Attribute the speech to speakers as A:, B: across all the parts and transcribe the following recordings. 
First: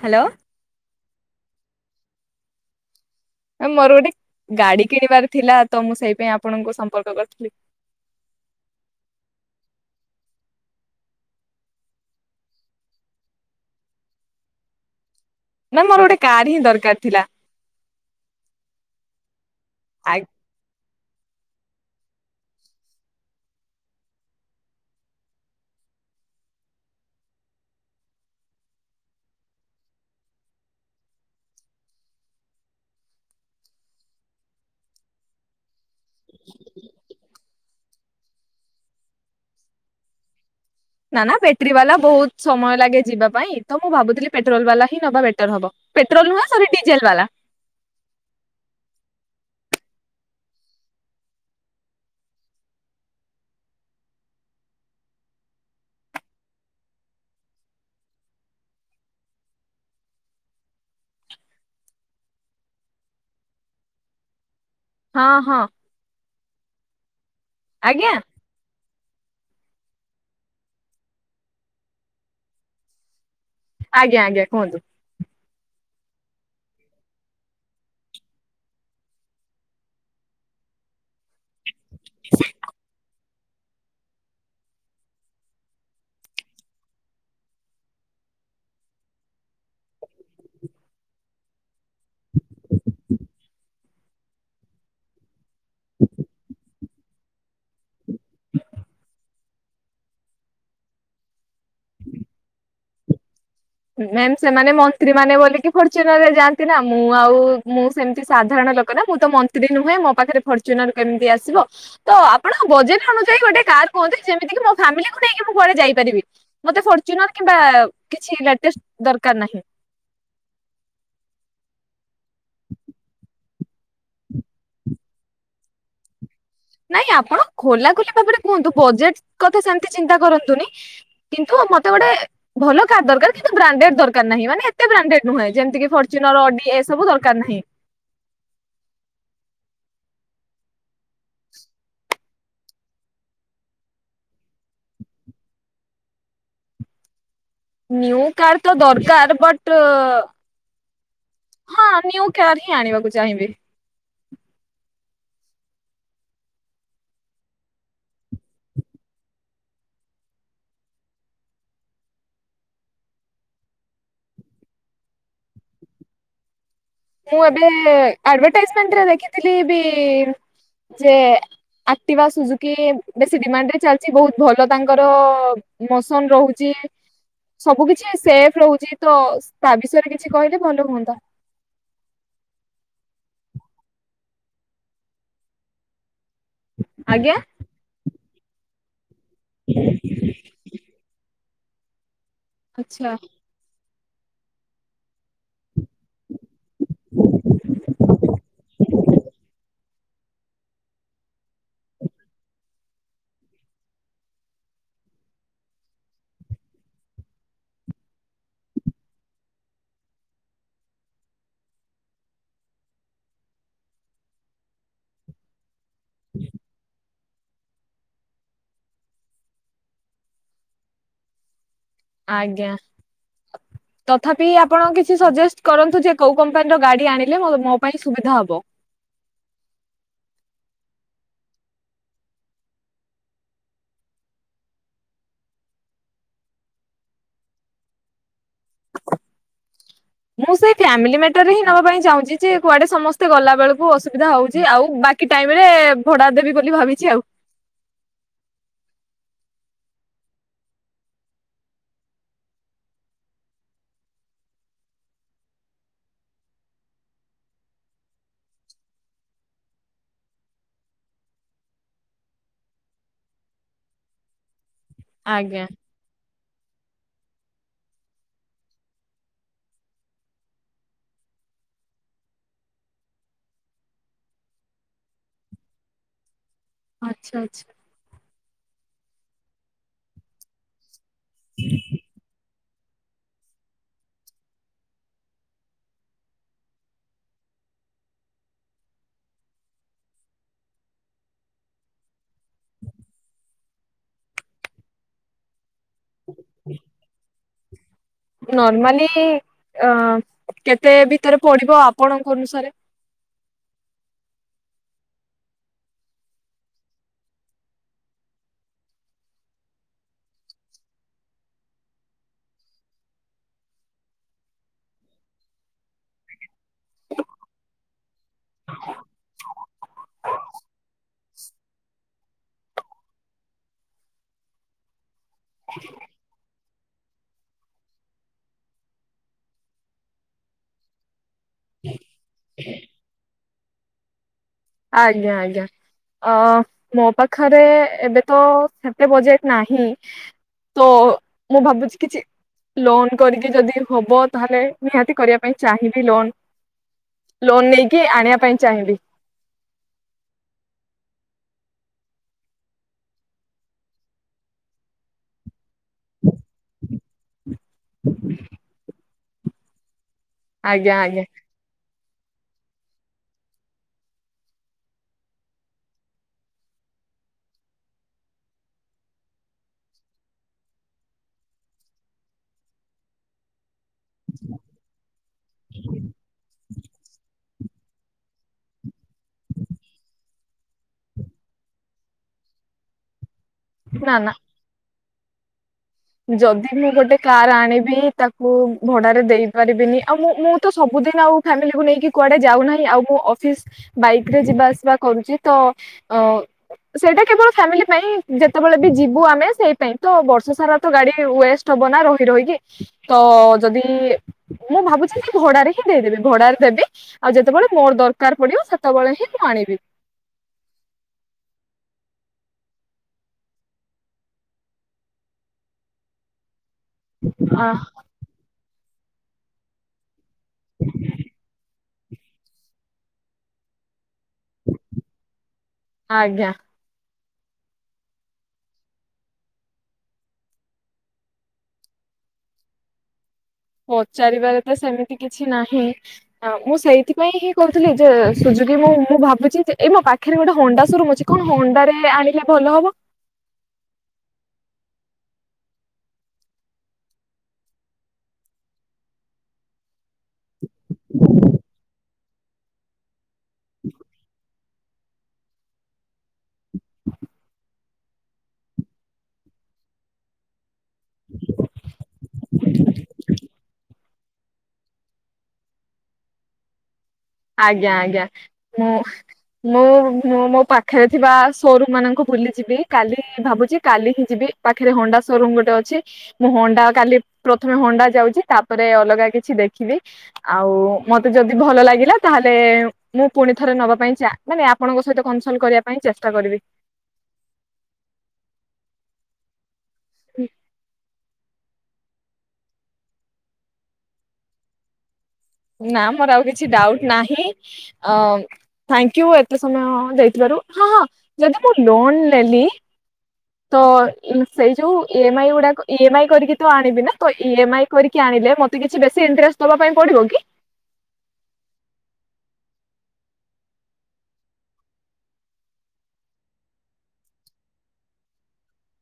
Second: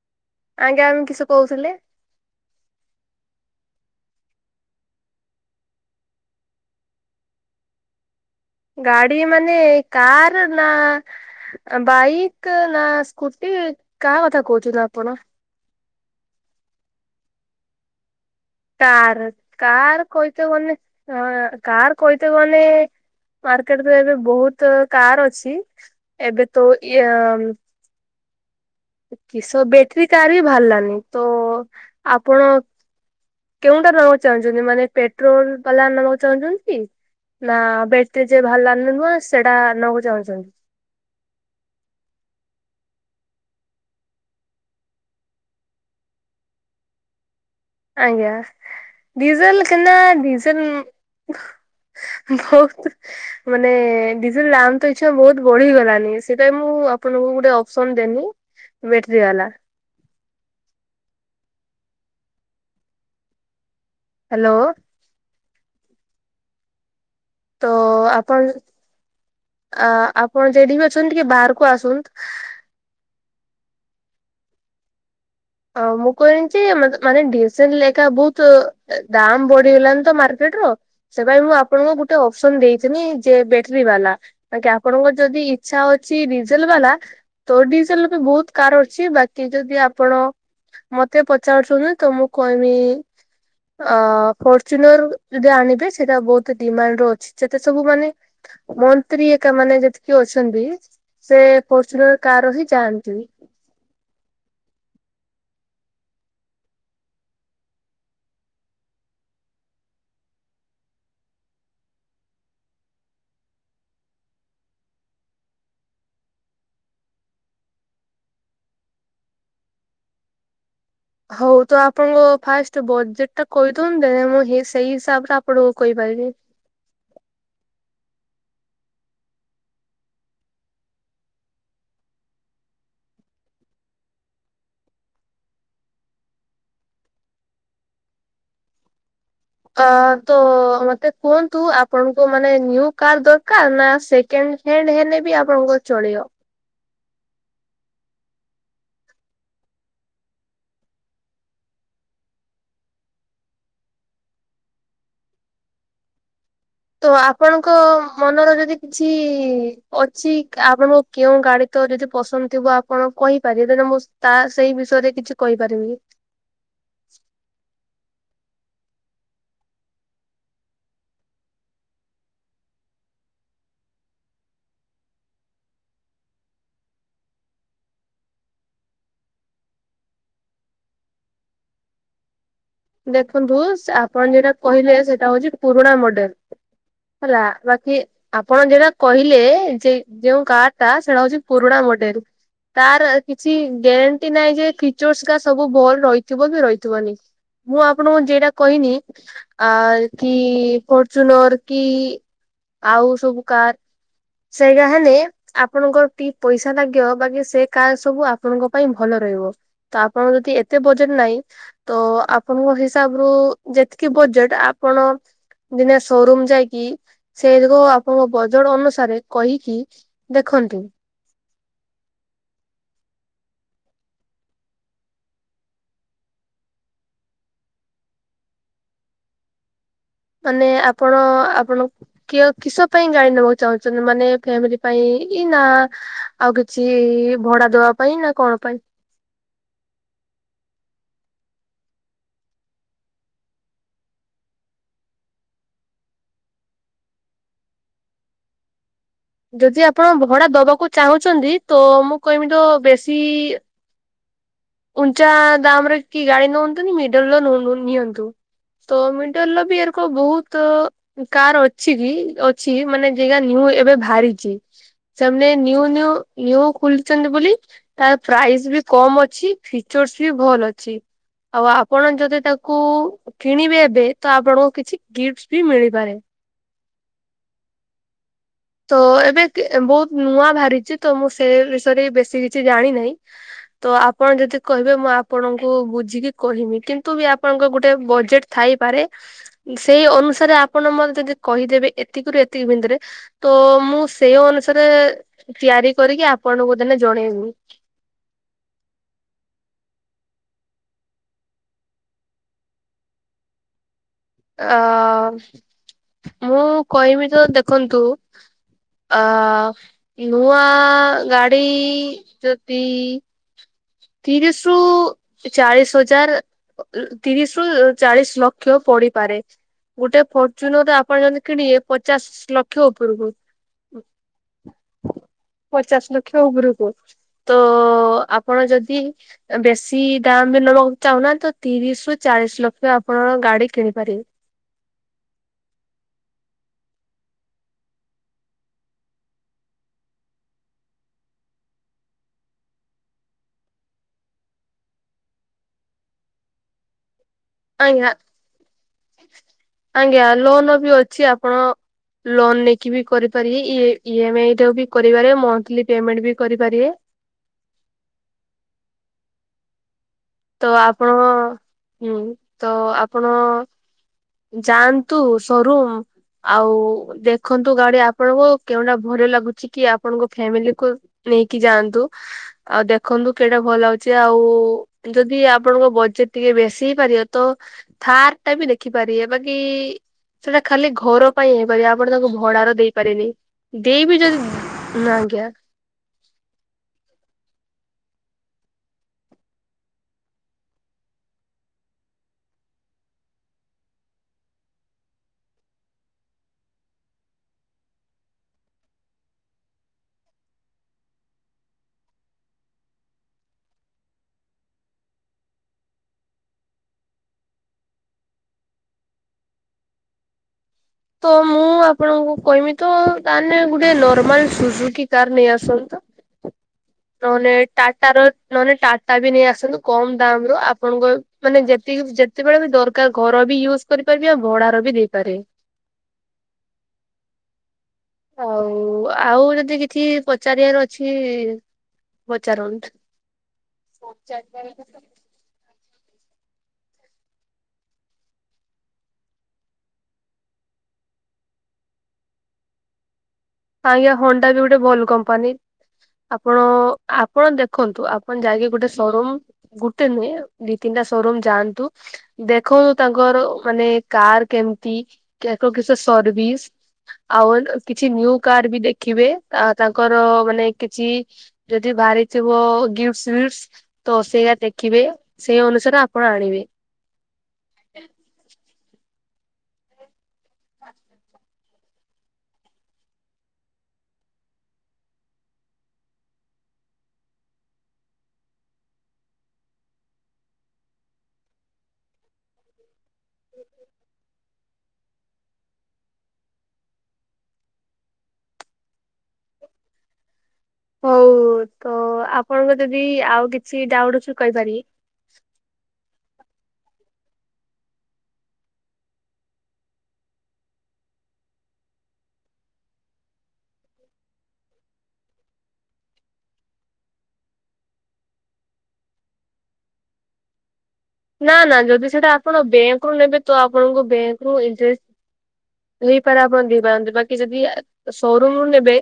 A: Hello.
B: ଆଜ୍ଞା ଆମେ କିଶ କହୁଥିଲେ
A: ଆଜ୍ଞା ମୋର ଗୋଟେ ଗାଡି କିଣିବାର ଥିଲା ତ ମୁଁ ସେଇ ପାଇଁ ଆପଣଙ୍କୁ ସମ୍ପର୍କ କର୍ଥିଲି
B: ଗାଡି ମାନେ କାରେ ନା ବାଇକ୍ ନା ସ୍କୁଟି କାହା କଥା କହୁଛନ୍ତି ଆପଣ?
A: ନାଇ ମୋର ଗୋଟେ କାଢି ଦର୍କାର୍ ଥିଲା।
B: ତାର କାର୍
A: ଆ
B: କହିତେ ଏ କାର୍ କହିତେ ଗଲେ ମାର୍କେଟ୍ କୁ ଏବେ ବହୁତୁ କାର୍ ଅଛି ଏବେ ତୋ ଇଏ କିଶ ବେଟ୍ରି କାର୍ ବି ବାହାଲାନି ତ ଆପଣ କେଉଁଟା ନବାକୁ ଚାହୁଁଛନ୍ତି ମାନେ ପେଟ୍ରୋଲ୍ ବାଲା ନବାକୁ ଚାହୁଁଛନ୍ତି ନା ବେ ଟିଏ ଯେ ଭଲାନି ନୁହେଁ ସେଟା ନବାକୁ ଚାହୁଁଛନ୍ତି
A: ନା ନା ବେଟ୍ରି ବାଲା ବହୁତ୍ ସମୟ ଲାଗେ ଯିବା ପାଇଁ ତ ମୁଁ ଭାବୁଥିଲି ପେଟ୍ରୋଲ୍ ବାଲା ହିଁ ନବା ବେଟର୍ ହବ ପେଟ୍ରୋଲ୍ ନୁହଁ ସରି ଡିଜେଲ୍ ବାଲା
B: ଆଜ୍ଞା ଡିଜେଲ୍ କେନା ଡିଜେଲ୍ ବହୁତୁ ମାନେ ଡିଜେଲ୍ ଲାମ୍ ତ ପିଛା ବହୁତ୍ ବଢି ଗଲାଣି ସେଇଥି ପାଇଁ ମୁଁ ଆପଣଙ୍କୁ ଗୋଟେ ଅପସନ୍ ଦେଲି ବେଟ୍ରି ବାଲା ହାଲୋ।
A: ହଁ ହଁ।
B: ତ
A: ଆଜ୍ଞା
B: ଆପଣ୍ ଆପଣ ଯେଡେବି ଅଛନ୍ତି ଟିକେ ବାହାର୍କୁ ଆସନ୍ତୁ
A: ଆଜ୍ଞା ଆଜ୍ଞା କୁହନ୍ତୁ
B: ଆଉ ମୁଁ କହିଲି ଯେ ମାନେ [inaudible] ଲେଖା ବହୁତୁ ଦାମ୍ ବଢିଗଲାଣି ତ ମାର୍କେଟ୍ ର ସେ କହିବେ ମୁଁ ଆପଣଙ୍କୁ ଗୋଟେ ଅପସନ୍ ଦେଇଥିନି ଯେ ବ୍ୟାଟେରୀ ବାଲା ତାକି ଆପଣଙ୍କର ଯଦି ଇଚ୍ଛା ଅଛି ଡିଜେଲ୍ ବାଲା ତ ଡିଜେଲ ବି ବହୁତ କାର ଅଛି ବାକି ଯଦି ଆପଣ ମୋତେ ପଚାରୁଛନ୍ତି ତ ମୁଁ କହିବି ଅ ଫର୍ଚୁନର ଯଦି ଆଣିବେ ସେଇଟା ବହୁତ ଡିମାଣ୍ଡ ଅଛି ଯେତେ ସବୁମାନେ ମନ୍ତ୍ରୀ ହେରିକା ମାନେ ଯେତିକି ଅଛନ୍ତି ସେ ଫଚୁ଼ନର କାରରେ ହିଁ ଯାଆନ୍ତି।
A: ମ୍ୟାମ ସେମାନେ ମନ୍ତ୍ରୀ ମାନେ ବୋଲିକି ଫର୍ଚୁନରରେ ଯାଆନ୍ତି ନା ମୁଁ ଆଉ ମୁଁ ସେମିତି ସାଧାରଣ ଲୋକ ମୁଁ ତ ମନ୍ତ୍ରୀ ନୁହେଁ ମୋ ପାଖରେ ଫର୍ଚୁନର କେମିତି ଆସିବ। ତ ଆପଣ ବଜେଟ ଅନୁଯାୟୀ ଗୋଟେ କାର୍ କୁହନ୍ତୁ, ଯେମିତି କିି ମୋ ଫ୍ୟାମିଲିକୁ ନେଇକି ମୁଁ କୁଆଡ଼େ ଯାଇପାରିବି। ମୋତେ ଫର୍ଚୁନର କିମ୍ବା କିଛି ଲାଟେଷ୍ଟ୍ ଦରକାର ନାହିଁ।
B: ହଉ ତ ଆପଣଙ୍କ ଫାଷ୍ଟ ବଜେଟ୍ ଟା କହିଦିଅନ୍ତେ ମୁଁ ସେଇ ହିସାବ ରେ ଆପଣଙ୍କୁ କହିପାରିବି।
A: ନାଇଁ ଆପଣ ଖୋଲା ଖୋଲି ଭାବରେ କୁହନ୍ତୁ ବଜେଟ୍ କଥା ସେମିତି ଚିନ୍ତା କରନ୍ତୁନି କିନ୍ତୁ ମତେ ଗୋଟେ ଭଲ କାର୍ ଦରକାର କିନ୍ତୁ ବ୍ରାଣ୍ଡେଡ ଦରକାର ନାହିଁ ମାନେ ଏତେ ବ୍ରାଣ୍ଡେଡ ନୁହେଁ ଯେମିତିକ ଫର୍ଚୁନର, ଅଡି ଏସବୁ ଦରକାର ନାହିଁ।
B: ଅ ତ ମତେ କୁହନ୍ତୁ ଆପଣଙ୍କୁ ମାନେ ନିଉ କାର୍ ଦରକାର ନା ସେ ସେକେଣ୍ଡ ହ୍ୟାଣ୍ଡ ହେଲେ ବି ଆପଣଙ୍କ ଚଳିବ।
A: ନିଉ କାର୍ ତ ଦରକାର ବଟ୍ ହଁ ନିଉ କାର ହିଁ ଆଣିବାକୁ ଚାହିଁବି।
B: ତ ଆପଣଙ୍କ ମନର ଯଦି କିଛି ଅଛି ଆପ କେଉଁ ଗାଡି ତ ଯଦି ପସନ୍ଦ ଥିବ ଆପଣ କହିପାରିବେ ତେ ମୁଁ ତା ସେଇ ବିଷୟରେ କିଛି କହିପାରିବିନି।
A: ମୁଁ ଏବେ ଆଡଭାଟାଇଜମେଣ୍ଟ ଦେଖିଥିଲି ବି ଯେ ଆକ୍ଟିବା ସୁଝୁ କି ବେଶୀ ଡିମାଣ୍ଡ ରେ ଚାଲିଛି ବହୁତ ଭଲ ତାଙ୍କର ମୋସନ ରହୁଛି। ସବୁ କିଛି ସେଫ ରହୁଛି ତ ତା ବିଷୟରେ କିଛି କହିଲେ ଭଲ ହୁଅନ୍ତା।
B: ଦେଖନ୍ତୁ ସା ଆପଣ ଯେଟା କହିଲେ ସେଇଟା ହଉଛି ପୁରୁଣା ମଡେଲ୍।
A: ଆଜ୍ଞା।
B: ହେଲା ବାକି ଆପଣ ଯେଟା କହିଲେ ଯେ ଯୋଉ କାର ଟା ସେଇଟା ହଉଛି ପୁରୁଣା ମଡେଲ୍ ତାର
A: ଆଚ୍ଛା।
B: କିଛି ଗ୍ୟାରେଣ୍ଟି ନାହିଁ ଯେ ଫିକ୍ଚର କାସ୍ ସବୁ ଭଲ ରହିଥିବ ବି ରହିଥିବନି ମୁଁ ଆପଣଙ୍କୁ ଯେଟା କହିନି ଆ କି ଫର୍ଚୁନର କି ଆଉ ସବୁ କାର ସେଇରା ହେନେ ଆପଣଙ୍କର ଟିକେ ପଇସା ଲାଗିବ ବାକି ସେ କାର୍ ସବୁ ଆପଣଙ୍କ ପାଇଁ ଭଲ ରହିବ। ତ ଆପଣଙ୍କ ଯଦି ଏତେ ବଜେଟ୍ ନାହିଁ ତ ଆ ଆପଣଙ୍କ ହିସାବ ରୁ ଯେତିକି ବଜେଟ୍ ଆପଣ ଦିନେ ସୋରୁମ୍ ଯାଇକି ସେଇକ ଯୋଗୁ ଆପଣଙ୍କ ବଜେଟ୍ ଅନୁସାରେ କହିକି ଦେଖନ୍ତୁ।
A: ଆଜ୍ଞା।
B: [inaudible]
A: ତଥାପି ଆପଣ କିଛି ସଜେଷ୍ଟ କରନ୍ତୁ ଯେ କୋଉ କମ୍ପାନୀ ର ଗାଡି ଆଣିଲେ ମୋ ପାଇଁ ସୁବିଧା ହବ।
B: ମାନେ ଆପଣ ଆପଣ କିୟ କିସ ପାଇଁ ଗାଡ଼ି ନେବାକୁ ଚାହୁଁଛନ୍ତି ମାନେ ଫ୍ୟାମିଲି ପାଇଁ ଇ ନା ଆଉ କିଛି ଭଡ଼ା ଦବା ପାଇଁ ନା କଣ ପାଇଁ
A: ମୁଁ ସେ ଫ୍ୟାମିଲି ମାଟର ରେ ହିଁ ନବା ପାଇଁ ଚାହୁଁଛି ଯେ କୁଆଡେ ସମସ୍ତେ ଗଲା ବେଳକୁ ଅସୁବିଧା ହଉଛି ଆଉ ବା କି ଟାଇମ୍ ରେ ଭଡ଼ା ଦେବି ବୋଲି ଭାବିଛି ଆଉ।
B: ଯଦି ଆପଣ ଭଡ଼ା ଦବାକୁ ଚାହୁଁଛନ୍ତି ତ ମୁଁ କହମି ତ ବେଶୀ ଉଞ୍ଚା ଦାମ୍ ରେ କି ଗାଡି ନିଅନ୍ତୁନି ମିଡିଲ୍ ର ନୁ ନୁ ନିଅନ୍ତୁ। ତ ମିଡିଲ୍ ର ବି ଏରକ ବହୁତ କାର ଅଛି କି ଅଛି ମାନେ ଯେଗା ନିଉ ଏବେ ବାହାରିଛି। ସେମାନେ
A: ଆଜ୍ଞା।
B: ନିୟୁ ନିୟୂ ନିୟୁ ଖୋଲିଛନ୍ତି ବୋଲି [inaudible] ତା ପ୍ରାଇସ ବି କମ ଅଛି। ଫିଚର୍ସ ବି ଭଲ ଅଛି। [inaudible] ଆଉ ଆପଣ ଯଦି ତାକୁ କିଣିବେ ଏବେ ତ ଆପଣଙ୍କୁ କିଛି ଗିଫ୍ଟ ବି ମିଳିପାରେ।
A: ଆଚ୍ଛା!। ଆଚ୍ଛା!।
B: ତ ଏବେ ଏ ବହୁତ ନୂଆ ବାହାରିଛି ତ ମୁଁ ସେ ବିଷୟରେ ବେଶୀ କିଛି ଜାଣି ନାଇ। ତ ଆପଣ ଯଦି କହିବେ ମୁଁ ଆପଣଙ୍କୁ ବୁଝିକି କହିବି। କିନ୍ତୁ ବି ଆପଣଙ୍କ ଗୋଟେ ବଜେଟ ଥାଇପାରେ। [inaudible] ସେଇ ଅନୁସାରେ ଆପଣ ମତେ ଯଦି କହିଦେବେ ଏତିକିରୁ ଏତିକି ଭିତରେ ତ ମୁଁ ସେଇ ଅନୁସାରେ ତିଆରି କରିକି ଆପଣଙ୍କୁ ଦିନେ ଜଣେଇବି।
A: ନର୍ମାଲି [inaudible] ଏ କେତେ ଭିତରେ ପଢିବ ଆପଣଙ୍କ ଅନୁସାରେ?
B: ଅ [inaudible] ମୁଁ କହିବି ତ ଦେଖନ୍ତୁ ଆ- ଆ [inaudible] ନୂଆ ଗାଡ଼ି [inaudible] ଯଦି ତିରିଶ ରୁ ଚାଳିଶ ହଜାର ତିରିଶ ରୁ ଚାଳିଶ ଲକ୍ଷ ପଡିପାରେ। ଗୋଟେ ଫର୍ଚୁନର ଟେ ଆପଣ ଯଦି କିଣିବେ ପଚାଶ ଲକ୍ଷ ଲକ୍ଷ ଉପରକୁ [inaudible] ପଚାଶ ଲକ୍ଷ ଉପରକୁ ତ ଆପଣ ଯଦି [inaudible] ବେଶୀ ଦାମ ବି ନବାକୁ ଚାହୁଁନାହାନ୍ତି ତ ତିରିଶରୁ ଚାଳିଶ ଲକ୍ଷ ଆପଣଙ୍କ ଗାଡି କିଣିପାରିବେ।
A: ଆଜ୍ଞା! ଆଜ୍ଞା! ଅ ଅ ମୋ ପାଖରେ ଏବେ ତ ସେତେ ବଜେକ୍ଟ ନାହିଁ। ତ [inaudible] ମୁଁ ଭାବୁଛି କିଛି ଲୋନ କରିକି ଯଦି ହବ ତାହେଲେ ନିହାତି କରିବା ପାଇଁ ଚାହିଁବି ଲୋନ। ଲୋନ୍ ନେଇକି
B: ଆଜ୍ଞା
A: ଆଣିବା ପାଇଁ ଚାହିଁବି।
B: ଆଜ୍ଞା!। ଲୋନ ବି ଅଛି ଆପଣ ଲୋନ ନେଇକି ବି କରିପାରିବେ ଇ ଏ ଇ ଏମ ଆଇ ବି କରିପାରିବେ। ମନ୍ଥଲି ପେମେଣ୍ଟ ବି କରିପାରିବେ। ତ
A: ଆଜ୍ଞା
B: ଆପଣ
A: ଆଜ୍ଞା
B: [inaudible] ହୁଁ [inaudible] ତ ଆପଣ ଯାଆନ୍ତୁ ସରୁମ୍। ଆଉ ଦେଖନ୍ତୁ ଗାଡି ଆପଣଙ୍କୁ କେଉଁଟା ଭଲ ଲାଗୁଛି କି ଆପଣଙ୍କ ଫ୍ୟାମିଲି କୁ? ନେଇକି ଯାଆନ୍ତୁ। ଆଉ ଦେଖନ୍ତୁ କେଟା ଭଲ ଲାଉଛି ଆଉ ଯଦି ଆପଣଙ୍କ ବଜେଟ ଟିକେ ବେଶୀ ହେଇପାରିବ ତ ଥାର୍ ଟା ବି ଦେଖିପାରିବେ ବାକି ଇ - ଇ ସେଇଟା ଖାଲି ଘର ପାଇଁ ହେଇ ପରିବା। ଆପଣ ତାଙ୍କୁ ଭଡାର ଦେଇପାରିବେନି।
A: ନା
B: ଦେଇବି ଯଦି [unintelligible]
A: ଯଦି ମୁଁ ଗୋଟେ କାର୍ ଆଣିବି ତାକୁ ଭଡାରେ ଦେଇ ପାରିବିନି ଆଉ ମୁଁ ମୁଁ ତ ସବୁଦିନ ଆଉ ଫାମିଲିକୁ ନେଇକି କୁଆଡେ ଯାଉନାହିଁ। ଆଉ ମୁଁ ଅଫିସ ବାଇକ ରେ ଯିବା ଆସିବା କରୁଛି। ତ ଅ ସେଇଟା କେବଳ ଫ୍ୟାମିଲି ପାଇଁ। ଯେତେବେଳେ ବି ଯିବୁ ଆମେ ସେଇ ପାଇଁ ତ ବର୍ଷ ସାରା ତ ଗାଡି ୱେଷ୍ଟ ହବ ନା ରହି ରହିକି। [inaudible] ତ ଯଦି ମୁଁ ଭାବୁଛନ୍ତି ଭଡାରେ ହିଁ ଦେଇଦେବି। ଭଡାରେ ଦେବି। ଆଉ ଯେତେବେଳେ ମୋର ଦରକାର ପଡିବ ସେତେବେଳେ ହିଁ ମୁଁ ଆଣିବି।
B: ତ ମୁଁ ଆପଣଙ୍କୁ କହିମି ତ ତାନେ ଗୋଟେ ନର୍ମାଲ ସୁଜୁ କି କାର ନେଇ ଆସନ୍ତ। ନହଲେ ଟାଟା ର ନହେଲେ ଟାଟା ବି ନେଇ ଆସନ୍ତୁ। କମ ଦାମ ରୁ ଆପଣଙ୍କ [inaudible] ମାନେ ଯେ ଯେତେବେଳେ ବି ଦରକାର ଘର ବି ୟୁଜ୍ କରିପାରିବେ ଆଉ ଭଡାର ବି ଦେଇପାରିବେ।
A: ଆଜ୍ଞା
B: ହଉ ଆଉ ଯଦି କିଛି ପଚାରିବାର ଅଛି ପଚାରନ୍ତୁ?
A: ପଚାରିବାରେ ତ ସେମିତି କିଛି ନାହିଁ। ହ ମୁଁ ସେଇଥିପାଇଁ ହିଁ କହୁଥିଲି ଯେ ସୁଯୋଗି ମୁଁ ମୁଁ ଭାବୁଛି ଯେ ଏଇ ମୋ ପା ପାଖରେ ଗୋଟେ ହଣ୍ଡା ସରୁମ ଅଛି କଣ ହଣ୍ଡାରେ ଆଣିଲେ ଭଲ ହବ?
B: ଆଜ୍ଞା ହଣ୍ଡା ବି ଗୋଟେ ଭଲ କମ୍ପାନୀ। ଆପଣ ଆପଣ ଦେଖନ୍ତୁ ଆପଣ ଯାଇକି ଗୋଟେ ସୋରୁମ୍ ଗୋଟେ ନୁହେଁ ଦି, ତିନିଟା ସୋରୁମ୍ ଯାଆନ୍ତୁ। ଦେଖନ୍ତୁ ତାଙ୍କର ମାନେ କାର କେମିତି କେକ କିସ ସର୍ଭିସ। ଆଉ କିଛି ନ୍ୟୂ କାର୍ ବି ଦେଖିବେ ତା-ତାଙ୍କର ମାନେ କିଛି ଯଦି ବାହାରିଥିବ ଗିଫ୍ଟଫ୍ସିସ ତ ସେଇଆ ଦେଖିବେ ସେଇ ଅନୁସାରେ ଆପଣ ଆଣିବେ।
A: ଆଜ୍ଞା ଆଜ୍ଞା ମୁଁ ମୁଁ ମୁଁ ମୋ ପାଖରେ ଥିବା ସୋରୁମ ମାନଙ୍କୁ ବୁଲି ଯିବି କାଲି ଭାବୁଛି କାଲି ହିଁ ଯିବି ପାଖରେ ହଣ୍ଡା ସୋରୁମ ଗୋଟେ ଅଛି। ମୁଁ ହଣ୍ଡା କାଲି ପ୍ରଥମେ ହଣ୍ଡା ଯାଉଚି ତାପରେ ଅଲଗା କିଛି ଦେଖିବି। ଆଉ ମତେ ଯଦି ଭଲ ଲାଗିଲା ତାହେଲେ ମୁଁ ପୁଣି ଥରେ ନବା ପାଇଁ ଚା ନାଇଁ ନାଇଁ ଆପଣଙ୍କ ସହିତ କନସଲ କରିବା ପାଇଁ ଚେଷ୍ଟା କରିବି। ହୁଁ
B: ହଉ ତ ଆପଣଙ୍କ ଯଦି ଆଉ କିଛି ଡାଉଟ୍ ଅଛି କହିପାରିବି?
A: ନାଁ ମୋର ଆଉ କିଛି ଡାଉଟ ନାହିଁ ଅ ଥାଙ୍କଉ ଏତେ ସମୟ ଦେଇଥିବାରୁ। ହଁ ହଁ ଯଦି ମୁଁ ଲୋନ ନେଲି ତ ସେଇ ଯୋଉ ଇ ଏମ ଆଇ ଗୁଡାକ ଇ ଏମ ଆଇ କରିକି ତୁ ଆଣିବି ନା ତ ଇ ଏମ ଆଇ। କରିକି ଆଣିଲେ ମତେ କିଛି ବେଶୀ ଇଣ୍ଟରେଷ୍ଟ ଦବା ପାଇଁ ପଡିବ କି?
B: ନା ନା ଯଦି ସେଟା ଆପଣ ବ୍ୟାଙ୍କ ରୁ ନେବେ ତ ଆପଣଙ୍କ ବ୍ୟାଙ୍କୁ ଇଣ୍ଟ ହେପାରେ ଆପଣ ଦେଇପାରନ୍ତି, ବାକି ଯଦି ସୋରୁମ ରୁ ନେବେ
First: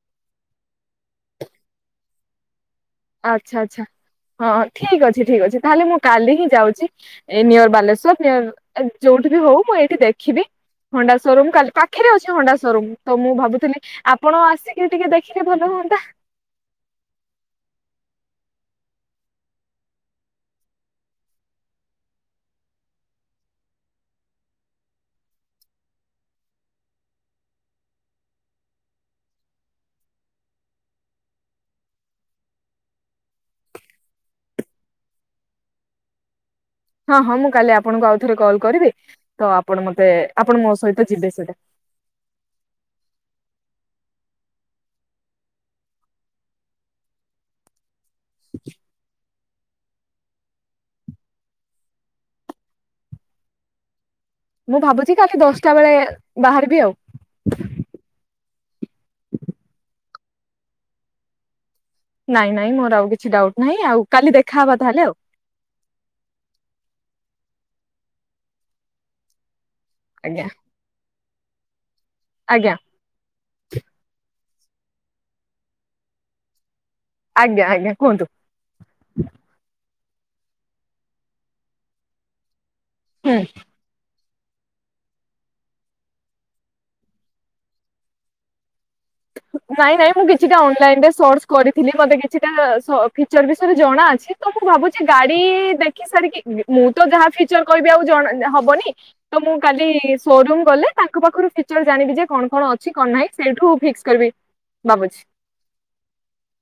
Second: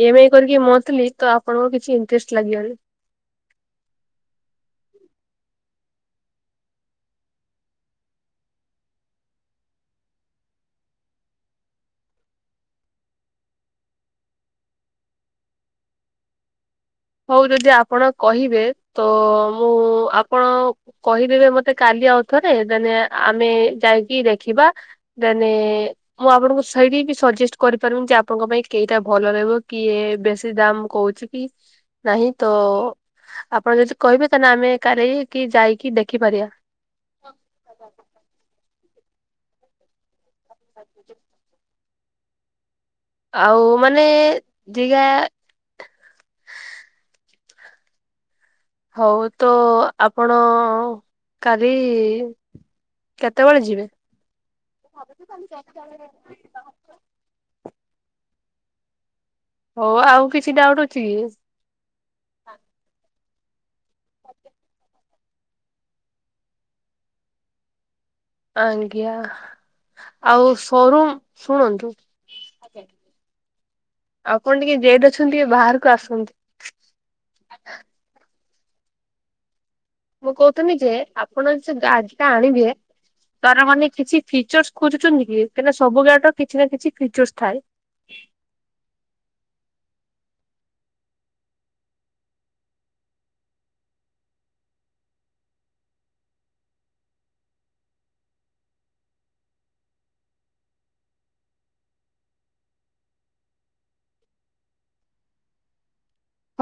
B: ଏ ଏମ ଆଇ କରିକି ମନ୍ଥଲି ତ ଆପଣଙ୍କ କିଛି ଇଣ୍ଟରେଷ୍ଟ ଲାଗିବନି।
A: ଆଚ୍ଛା ଆଚ୍ଛା ହଁ ଠିକ ଅଛି ଠିକ୍ ଅଛି ତାହେଲେ ମୁଁ କାଲି ହିଁ ଯାଉଚି। ଏ ନିଅର ବାଲେଶ୍ଵର ନିଅର ଯୋଉଠି ବି ହଉ ମୁଁ ଏଇଠି ଦେଖିବି। ହୋଣ୍ଡା ସୋରୁମ୍ କାଲି ପାଖରେ ଅଛି ହଣ୍ଡା ସରୁମ୍ ତ ମୁଁ ଭାବୁଥିଲି ଆପଣ ଆସିକି ଟିକେ ଦେଖିଲେ ଭଲ ହୁଅନ୍ତା?
B: ହଉ ଯଦି ଆପଣ କହିବେ ତ ମୁଁ ଆପଣ କହିଦେବେ ମତେ କାଲି ଆଉଥରେ ଦେନ ଆମେ ଯାଇକି ଦେଖିବା ଦାନେ ମୁଁ ଆପଣଙ୍କୁ ସେଇଟ୍ ହେଇକି ସଜେଷ୍ଟ କରିପାରିବି ଯେ ଆପଣଙ୍କ ପାଇଁ କେଇଟା ଭଲ ରହିବ, କିଏ ବେଶୀ ଦାମ କହୁ [unintelligible] ନାହିଁ ତ ଆପଣ ଯଦି କହିବେ ତାହେଲେ ଆମେ କାରିକି ଯାଇକି ଦେଖିପାରିବା?
A: ହଁ ହଁ ମୁଁ କାଲି ଆପଣଙ୍କୁ ଆଉ ଥରେ କଲ୍ କରିବି ତ ଆପଣ ମତେ ଆପଣ ମୋ ସହିତ ଯିବେ ସେଟା।
B: ଆଉ ମାନେ ଦିଗା
A: ହ
B: ହଉ ତ ଆପଣ କାଲି କେତେବେଳେ ଯିବେ?
A: ମୁଁ ଭାବୁଚି କାଲି ଦଶଟା ବେଳେ ବାହାରିବି ଆଉ।
B: ହଉ ଆଉ କିଛି ଡାଉଟ୍ ଅଛି କି?
A: ନାଇଁ ନାଇଁ ମୋର ଆଉ କିଛି ଡାଉଟ୍ ନାହିଁ ଆଉ କାଲି ଦେଖାହବା ତାହେଲେ ଆଉ।
B: ଆଜ୍ଞା
A: ଆଜ୍ଞା
B: ଆଉ ସୋରୁମ୍ ଶୁଣନ୍ତୁ।
A: ଆଜ୍ଞା
B: ଆପଣ ଟିକିଏ ଗେଟ ଅଛନ୍ତି ବାହାରକୁ ଆସନ୍ତୁ।
A: ଆଜ୍ଞା ଆଜ୍ଞା କୁହନ୍ତୁ।
B: ମୁଁ କହୁଥିଲିଯେ ଆପଣ ଗାଡଟା ଆଣିବେ
A: ହୁଁ
B: ତାର ମାନେ କିଛି ଫିଉଚର ଖୋଜୁଛନ୍ତିକି କାହିଁକି ସବୁ ବ୍ୟାଚର କିଛିନା କିଛି ଫ୍ରିଉଚର୍ସ ଥାଏ।
A: ନାଇଁ ନାଇଁ ମୁଁ କିଛିଟା ଅନଲାଇନ ରେ ସର୍ଚ୍ଚ କରିଥିଲି ମତେ କିଛିଟା ସ ଫିଉଚର ବିଷୟରେ ଜଣାଅଛି। ତ ମୁଁ ଭାବୁଛି ଗାଡି ଦେଖି ସାରିକି ମୁଁ ତ ଯାହା ଫିଉଚର କହିବି ଆଉ ଜଣେ ହବନି। ଆଉ ମୁଁ କାଲି ସୋରୁମ ଗଲେ ତାଙ୍କ ପାଖରୁ ଫିଉଚର ଜାଣିବି ଯେ କଣ କଣ ଅଛି କଣ ନାହିଁ ସେଇଠୁ ଫିକ୍ସ? ଫେରବି ଭାବୁଛି।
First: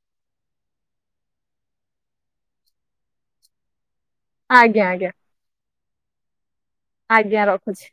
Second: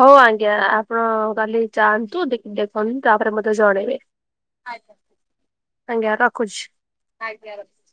B: ହଉ ଆଜ୍ଞା ଆପଣ କାଲି ଯାଆନ୍ତୁ ଦେଖ ଦେଖନ୍ତୁ ତାପରେ ମତେ ଜଣେଇବେ।
A: ଆଜ୍ଞା
B: ଆଞା
A: ଆଜ୍ଞା
B: ଆଜ୍ଞା ରଖୁଛି।
A: ଆଜ୍ଞା ରଖୁଛି।